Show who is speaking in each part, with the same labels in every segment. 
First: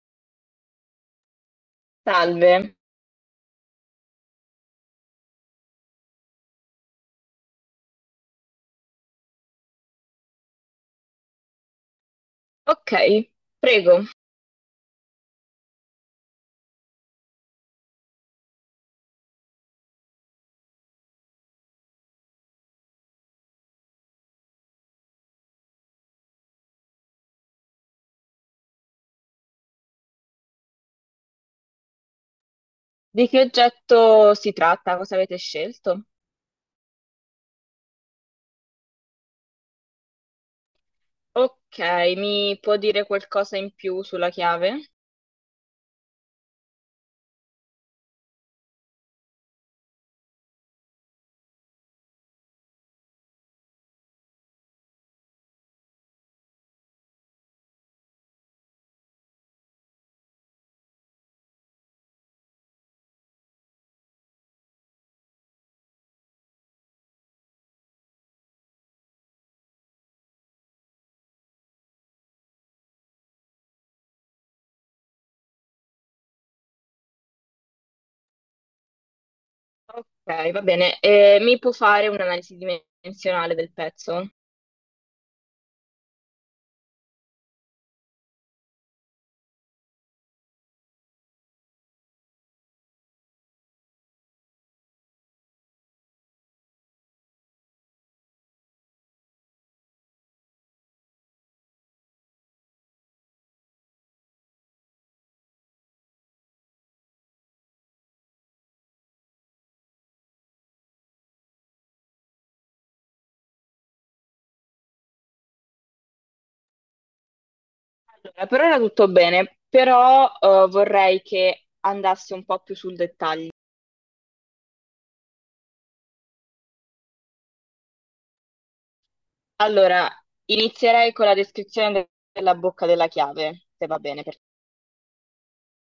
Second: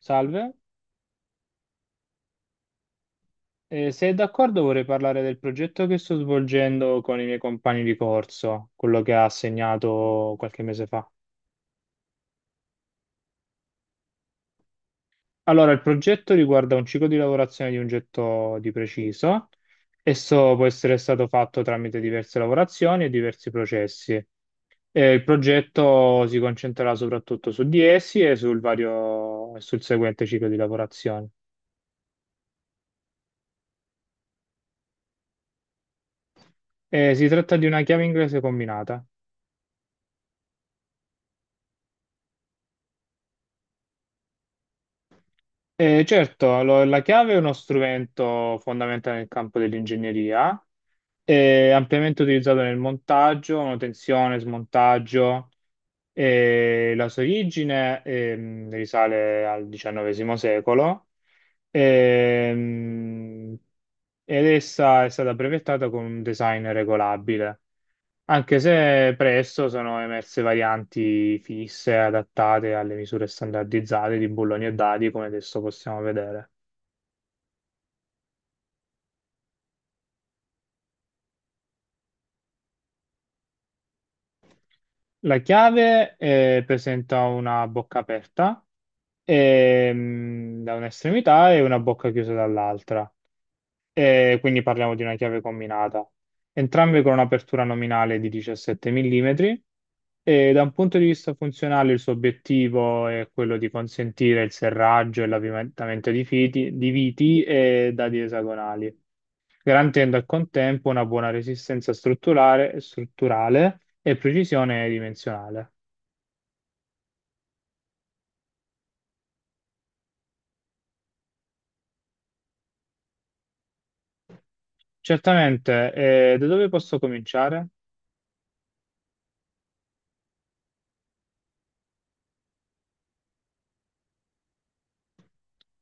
Speaker 1: Salve.
Speaker 2: Salve.
Speaker 1: Se è d'accordo vorrei parlare del progetto che sto svolgendo con i miei compagni di corso, quello che ha assegnato qualche mese fa.
Speaker 2: Ok, prego.
Speaker 1: Allora, il progetto riguarda un ciclo di lavorazione di un getto di preciso. Esso può essere stato fatto tramite diverse lavorazioni e diversi processi. E il progetto si concentrerà soprattutto su di essi e sul sul seguente ciclo di lavorazione.
Speaker 2: Di che oggetto si tratta? Cosa avete scelto?
Speaker 1: Si tratta di una chiave inglese combinata.
Speaker 2: Ok, mi può dire qualcosa in più sulla chiave?
Speaker 1: Certo, la chiave è uno strumento fondamentale nel campo dell'ingegneria, è ampiamente utilizzato nel montaggio, manutenzione, smontaggio. La sua origine risale al XIX secolo, ehm, ed essa è stata brevettata con un design regolabile, anche se presto sono emerse varianti fisse adattate alle misure standardizzate di bulloni e dadi, come adesso possiamo vedere.
Speaker 2: Ok, va bene. Mi può fare un'analisi dimensionale del pezzo?
Speaker 1: La chiave presenta una bocca aperta da un'estremità e una bocca chiusa dall'altra. Quindi parliamo di una chiave combinata, entrambe con un'apertura nominale di 17 mm, e da un punto di vista funzionale il suo obiettivo è quello di consentire il serraggio e l'avvitamento di viti e dadi esagonali, garantendo al contempo una buona resistenza strutturale e precisione dimensionale.
Speaker 2: Allora, per ora tutto bene, però vorrei che andasse un po' più sul dettaglio.
Speaker 1: Certamente. Da dove posso cominciare?
Speaker 2: Allora, inizierei con la descrizione della bocca della chiave, se va bene per.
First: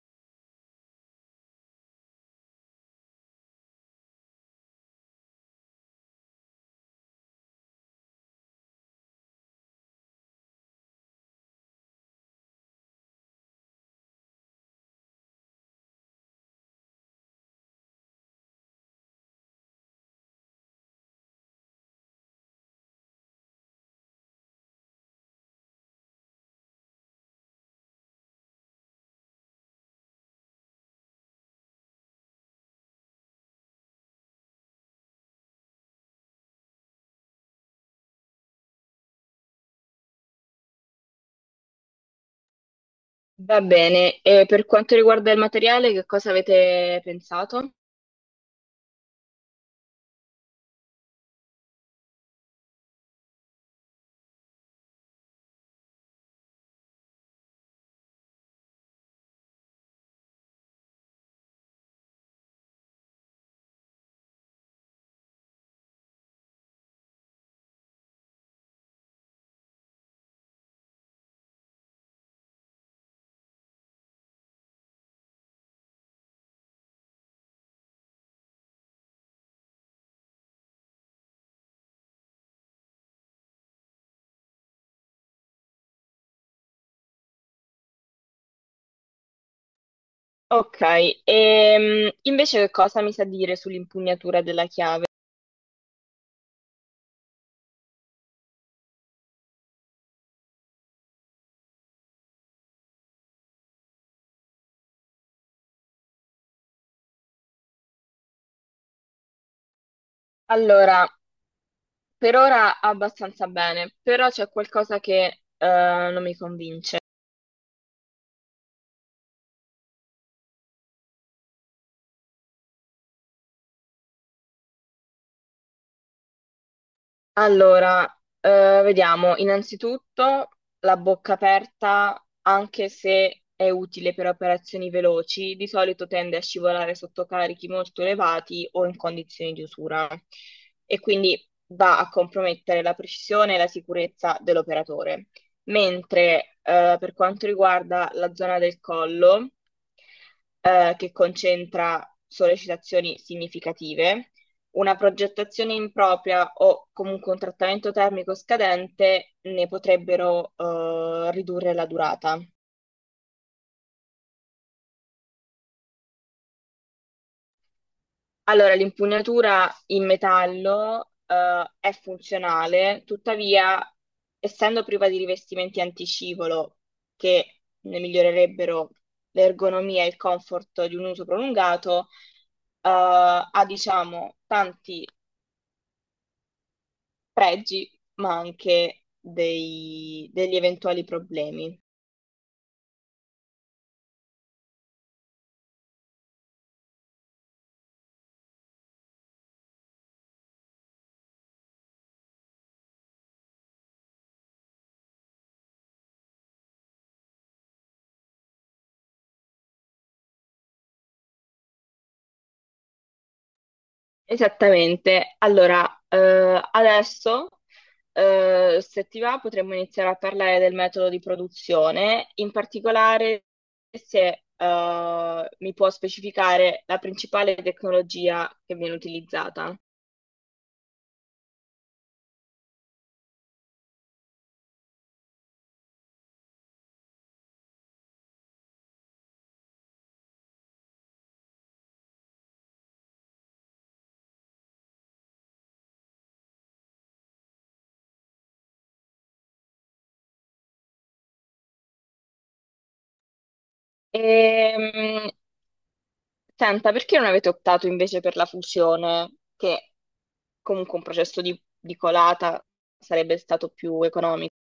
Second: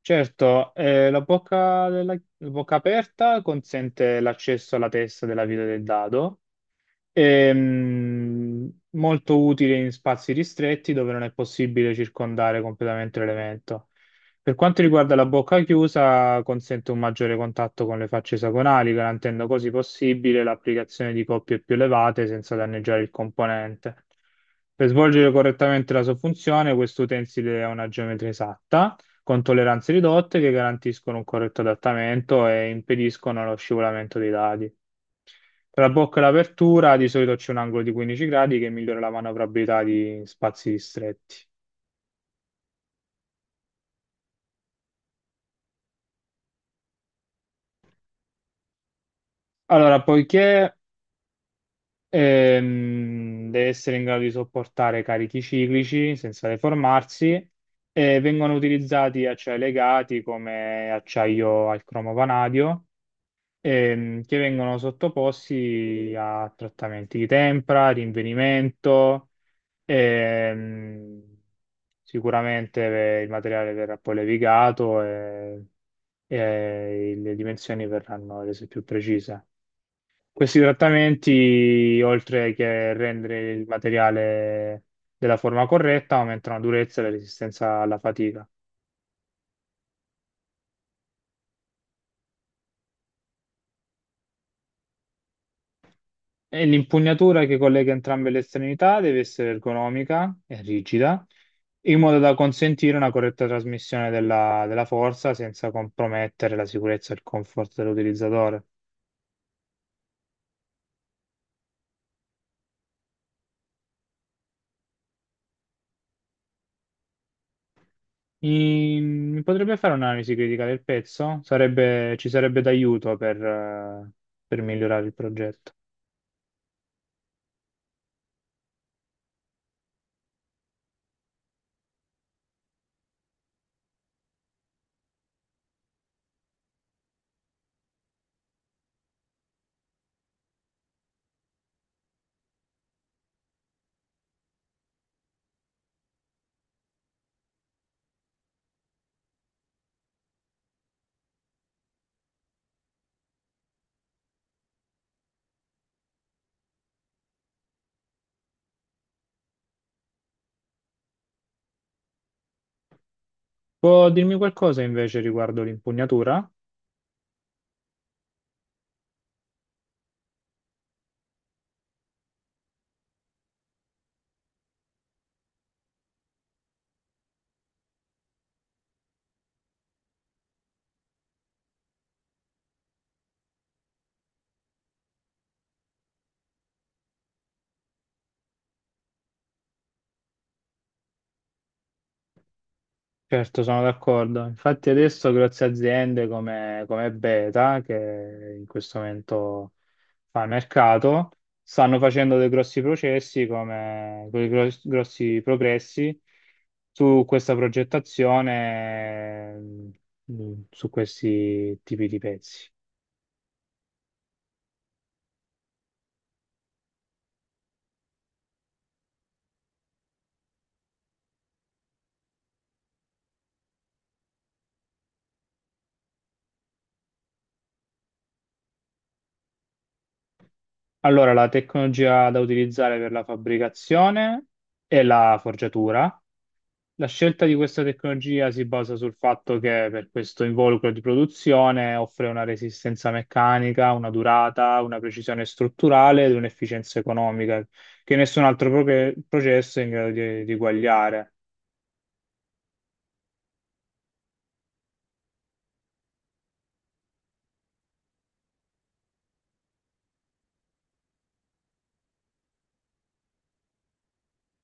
Speaker 1: Certo, la la bocca aperta consente l'accesso alla testa della vita del dado. Ehm, Molto utile in spazi ristretti dove non è possibile circondare completamente l'elemento. Per quanto riguarda la bocca chiusa, consente un maggiore contatto con le facce esagonali, garantendo così possibile l'applicazione di coppie più elevate senza danneggiare il componente. Per svolgere correttamente la sua funzione, questo utensile ha una geometria esatta, con tolleranze ridotte che garantiscono un corretto adattamento e impediscono lo scivolamento dei dadi. Tra la bocca e l'apertura di solito c'è un angolo di 15 gradi che migliora la manovrabilità di spazi ristretti.
Speaker 2: Va bene, e per quanto riguarda il materiale, che cosa avete pensato?
Speaker 1: Allora, poiché deve essere in grado di sopportare carichi ciclici senza deformarsi, vengono utilizzati acciai legati come acciaio al cromo vanadio, che vengono sottoposti a trattamenti di tempra, rinvenimento. Ehm, Sicuramente il materiale verrà poi levigato e le dimensioni verranno rese più precise. Questi trattamenti, oltre che rendere il materiale della forma corretta, aumentano la durezza e la resistenza alla fatica.
Speaker 2: Ok, invece che cosa mi sa dire sull'impugnatura della chiave?
Speaker 1: E l'impugnatura che collega entrambe le estremità deve essere ergonomica e rigida, in modo da consentire una corretta trasmissione della forza senza compromettere la sicurezza e il comfort dell'utilizzatore.
Speaker 2: Allora, per ora abbastanza bene, però c'è qualcosa che eh, non mi convince.
Speaker 1: Mi potrebbe fare un'analisi critica del pezzo? Ci sarebbe d'aiuto per migliorare il progetto.
Speaker 2: Allora, vediamo, innanzitutto la bocca aperta, anche se è utile per operazioni veloci, di solito tende a scivolare sotto carichi molto elevati o in condizioni di usura e quindi va a compromettere la precisione e la sicurezza dell'operatore. Mentre per quanto riguarda la zona del collo, che concentra sollecitazioni significative, una progettazione impropria o comunque un trattamento termico scadente ne potrebbero ridurre la durata.
Speaker 1: Può dirmi qualcosa invece riguardo l'impugnatura?
Speaker 2: Allora, l'impugnatura in metallo è funzionale, tuttavia, essendo priva di rivestimenti anticivolo che ne migliorerebbero l'ergonomia e il comfort di un uso prolungato, ha diciamo tanti pregi, ma anche degli eventuali problemi.
Speaker 1: Certo, sono d'accordo. Infatti adesso grosse aziende come Beta, che in questo momento fa mercato, stanno facendo dei grossi processi, grossi progressi su questa progettazione, su questi tipi di pezzi.
Speaker 2: Esattamente. Allora, adesso, se ti va, potremmo iniziare a parlare del metodo di produzione, in particolare se, mi può specificare la principale tecnologia che viene utilizzata.
Speaker 1: Allora, la tecnologia da utilizzare per la fabbricazione è la forgiatura. La scelta di questa tecnologia si basa sul fatto che per questo involucro di produzione offre una resistenza meccanica, una durata, una precisione strutturale ed un'efficienza economica che nessun altro processo è in grado di eguagliare.
Speaker 2: Ehm, Senta, perché non avete optato invece per la fusione, che comunque un processo di colata sarebbe stato più economico?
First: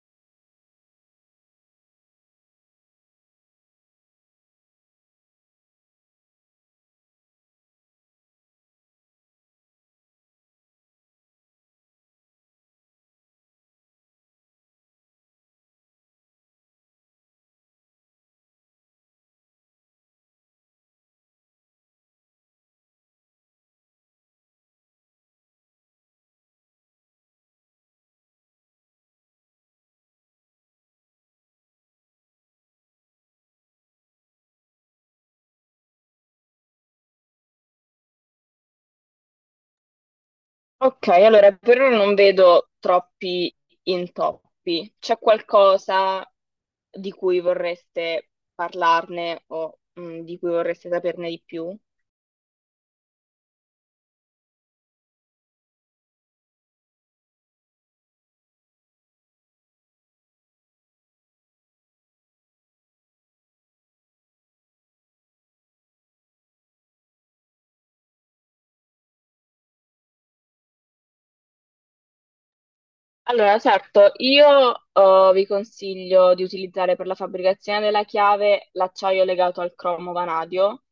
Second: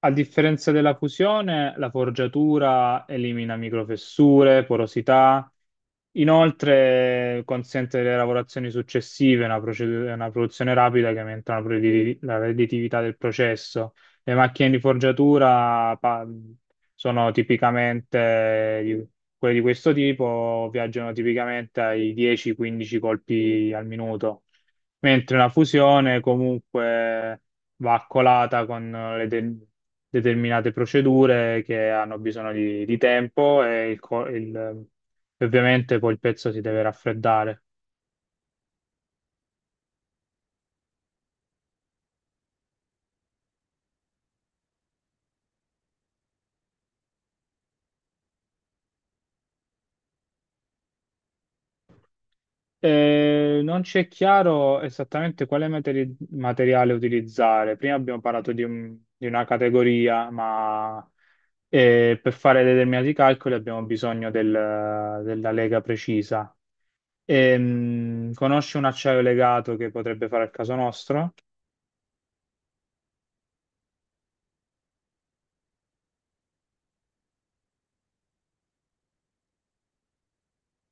Speaker 1: A differenza della fusione, la forgiatura elimina microfessure, porosità, inoltre consente le lavorazioni successive, una produzione rapida che aumenta la la redditività del processo. Le macchine di forgiatura sono tipicamente quelle di questo tipo, viaggiano tipicamente ai 10-15 colpi al minuto, mentre la fusione comunque va accolata con le determinate procedure che hanno bisogno di tempo e il ovviamente poi il pezzo si deve raffreddare.
Speaker 2: Ok, allora per ora non vedo troppi intoppi. C'è qualcosa di cui vorreste parlarne o di cui vorreste saperne di più?
Speaker 1: Non ci è chiaro esattamente quale materiale utilizzare. Prima abbiamo parlato di una categoria, ma per fare determinati calcoli abbiamo bisogno della lega precisa. Conosci un acciaio legato che potrebbe fare al caso nostro?
Speaker 2: Allora, certo, io vi consiglio di utilizzare per la fabbricazione della chiave l'acciaio legato al cromo vanadio,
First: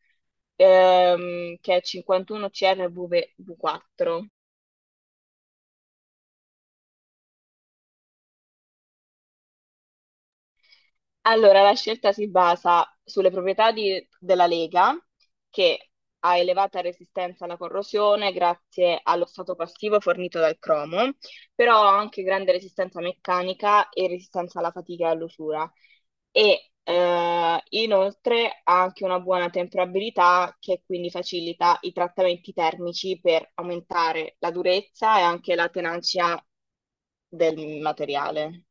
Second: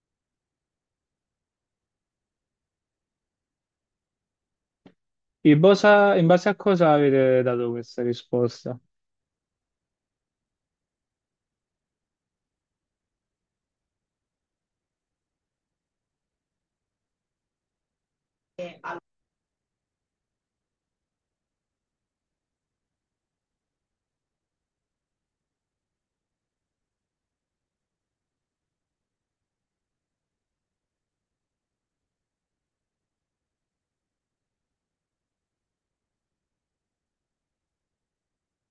Speaker 2: che è 51 CRV4.
Speaker 1: In base, In base a cosa avete dato questa risposta?
Speaker 2: Allora, la scelta si basa sulle proprietà della lega, che ha elevata resistenza alla corrosione grazie allo stato passivo fornito dal cromo, però ha anche grande resistenza meccanica e resistenza alla fatica e all'usura. E inoltre ha anche una buona temperabilità che quindi facilita i trattamenti termici per aumentare la durezza e anche la tenacia del materiale.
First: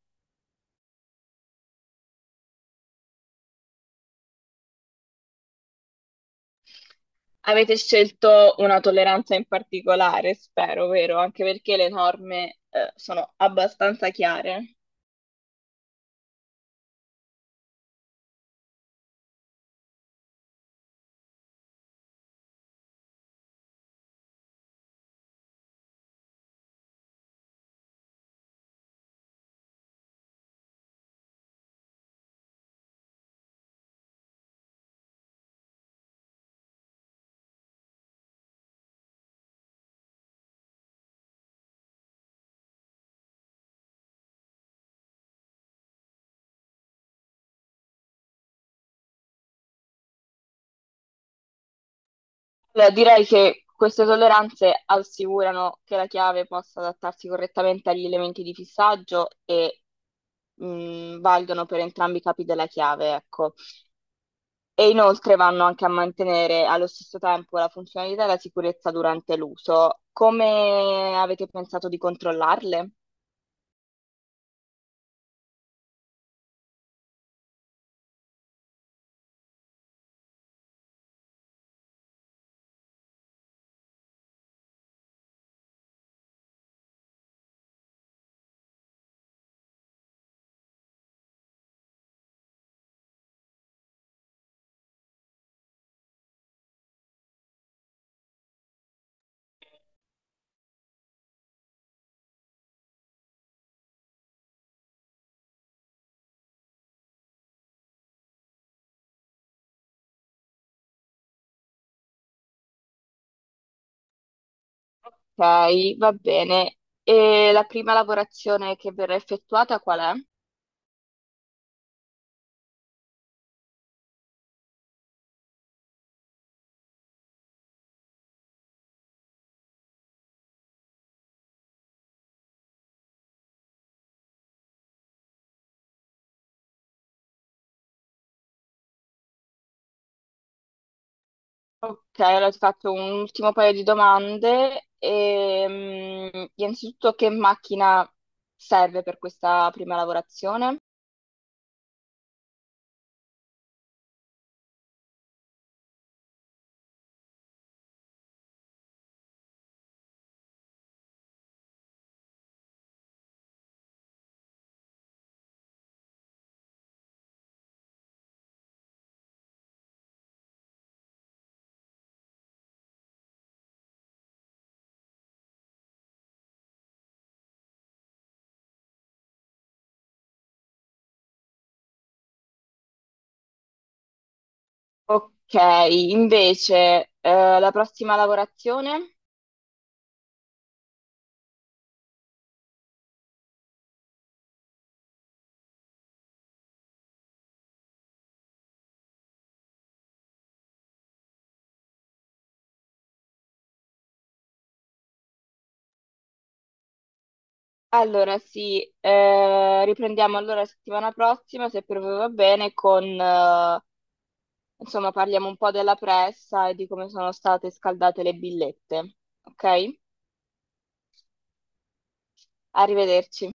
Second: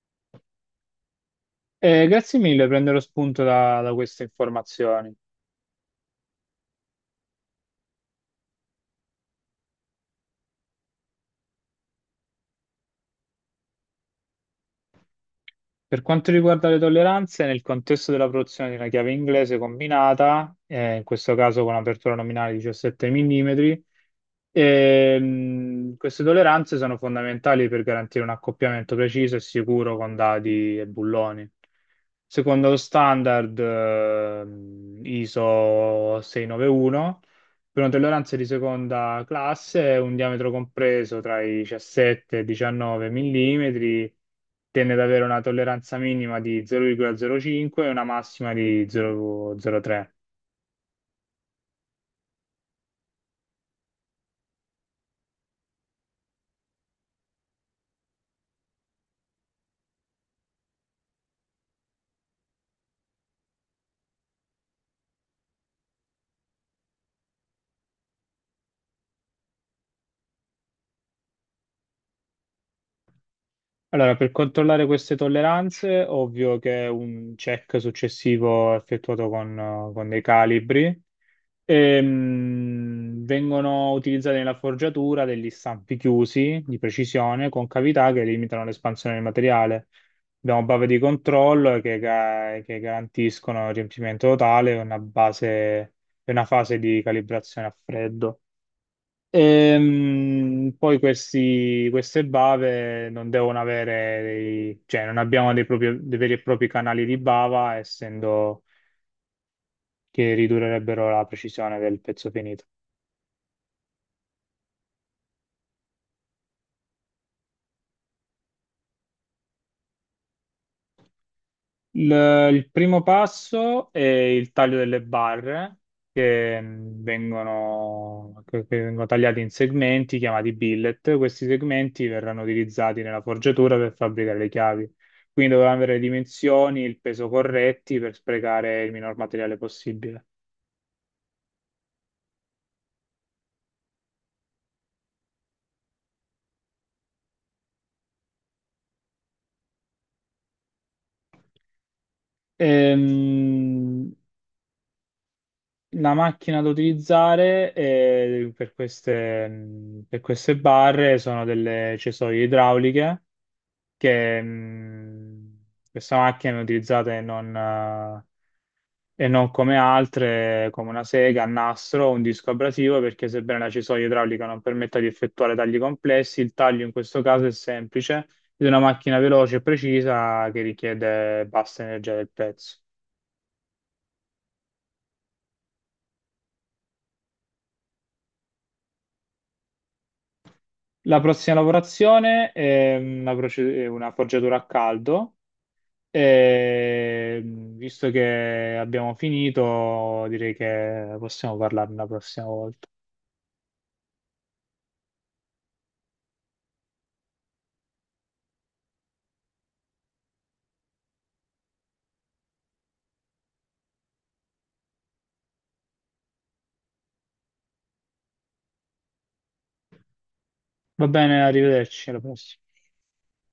Speaker 1: Grazie mille, prenderò spunto da queste informazioni.
Speaker 2: Avete scelto una tolleranza in particolare, spero, vero? Anche perché le norme, sono abbastanza chiare.
Speaker 1: Per quanto riguarda le tolleranze, nel contesto della produzione di una chiave inglese combinata, in questo caso con apertura nominale di 17 mm, queste tolleranze sono fondamentali per garantire un accoppiamento preciso e sicuro con dadi e bulloni. Secondo lo standard, ISO 691, per una tolleranza di seconda classe, un diametro compreso tra i 17 e i 19 millimetri, tende ad avere una tolleranza minima di 0,05 e una massima di 0,03.
Speaker 2: Allora, direi che queste tolleranze assicurano che la chiave possa adattarsi correttamente agli elementi di fissaggio e valgono per entrambi i capi della chiave, ecco. E inoltre vanno anche a mantenere allo stesso tempo la funzionalità e la sicurezza durante l'uso. Come avete pensato di controllarle?
Speaker 1: Allora, per controllare queste tolleranze, ovvio che un check successivo è effettuato con dei calibri. Vengono utilizzati nella forgiatura degli stampi chiusi di precisione con cavità che limitano l'espansione del materiale. Abbiamo bave di controllo che garantiscono il riempimento totale e una base, e una fase di calibrazione a freddo. Poi queste bave non devono cioè non abbiamo dei veri e propri canali di bava, essendo che ridurrebbero la precisione del pezzo finito.
Speaker 2: Ok, va bene. E la prima lavorazione che verrà effettuata qual è?
Speaker 1: Il, il primo passo è il taglio delle barre che che vengono tagliate in segmenti chiamati billet. Questi segmenti verranno utilizzati nella forgiatura per fabbricare le chiavi. Quindi dovranno avere le dimensioni, il peso corretti per sprecare il minor materiale possibile.
Speaker 2: Ok, allora ti faccio un ultimo paio di domande. Innanzitutto, che macchina serve per questa prima lavorazione?
Speaker 1: Ehm, la macchina da utilizzare per queste, mm, per queste barre sono delle cesoie idrauliche che questa macchina viene utilizzata e non come altre, come una sega, a nastro o un disco abrasivo, perché sebbene la cisoia idraulica non permetta di effettuare tagli complessi, il taglio in questo caso è semplice, di una macchina veloce e precisa che richiede bassa energia del pezzo.
Speaker 2: Ok, invece, la prossima lavorazione?
Speaker 1: La prossima lavorazione è mhmm, una, proce- è una forgiatura a caldo, e visto che abbiamo finito, direi che possiamo parlarne la prossima volta.
Speaker 2: Allora sì, riprendiamo allora la settimana prossima, se per voi va bene, con insomma, parliamo un po' della pressa e di come sono state scaldate le billette. Ok?
Speaker 1: Va bene, arrivederci, alla prossima.
Speaker 2: Arrivederci.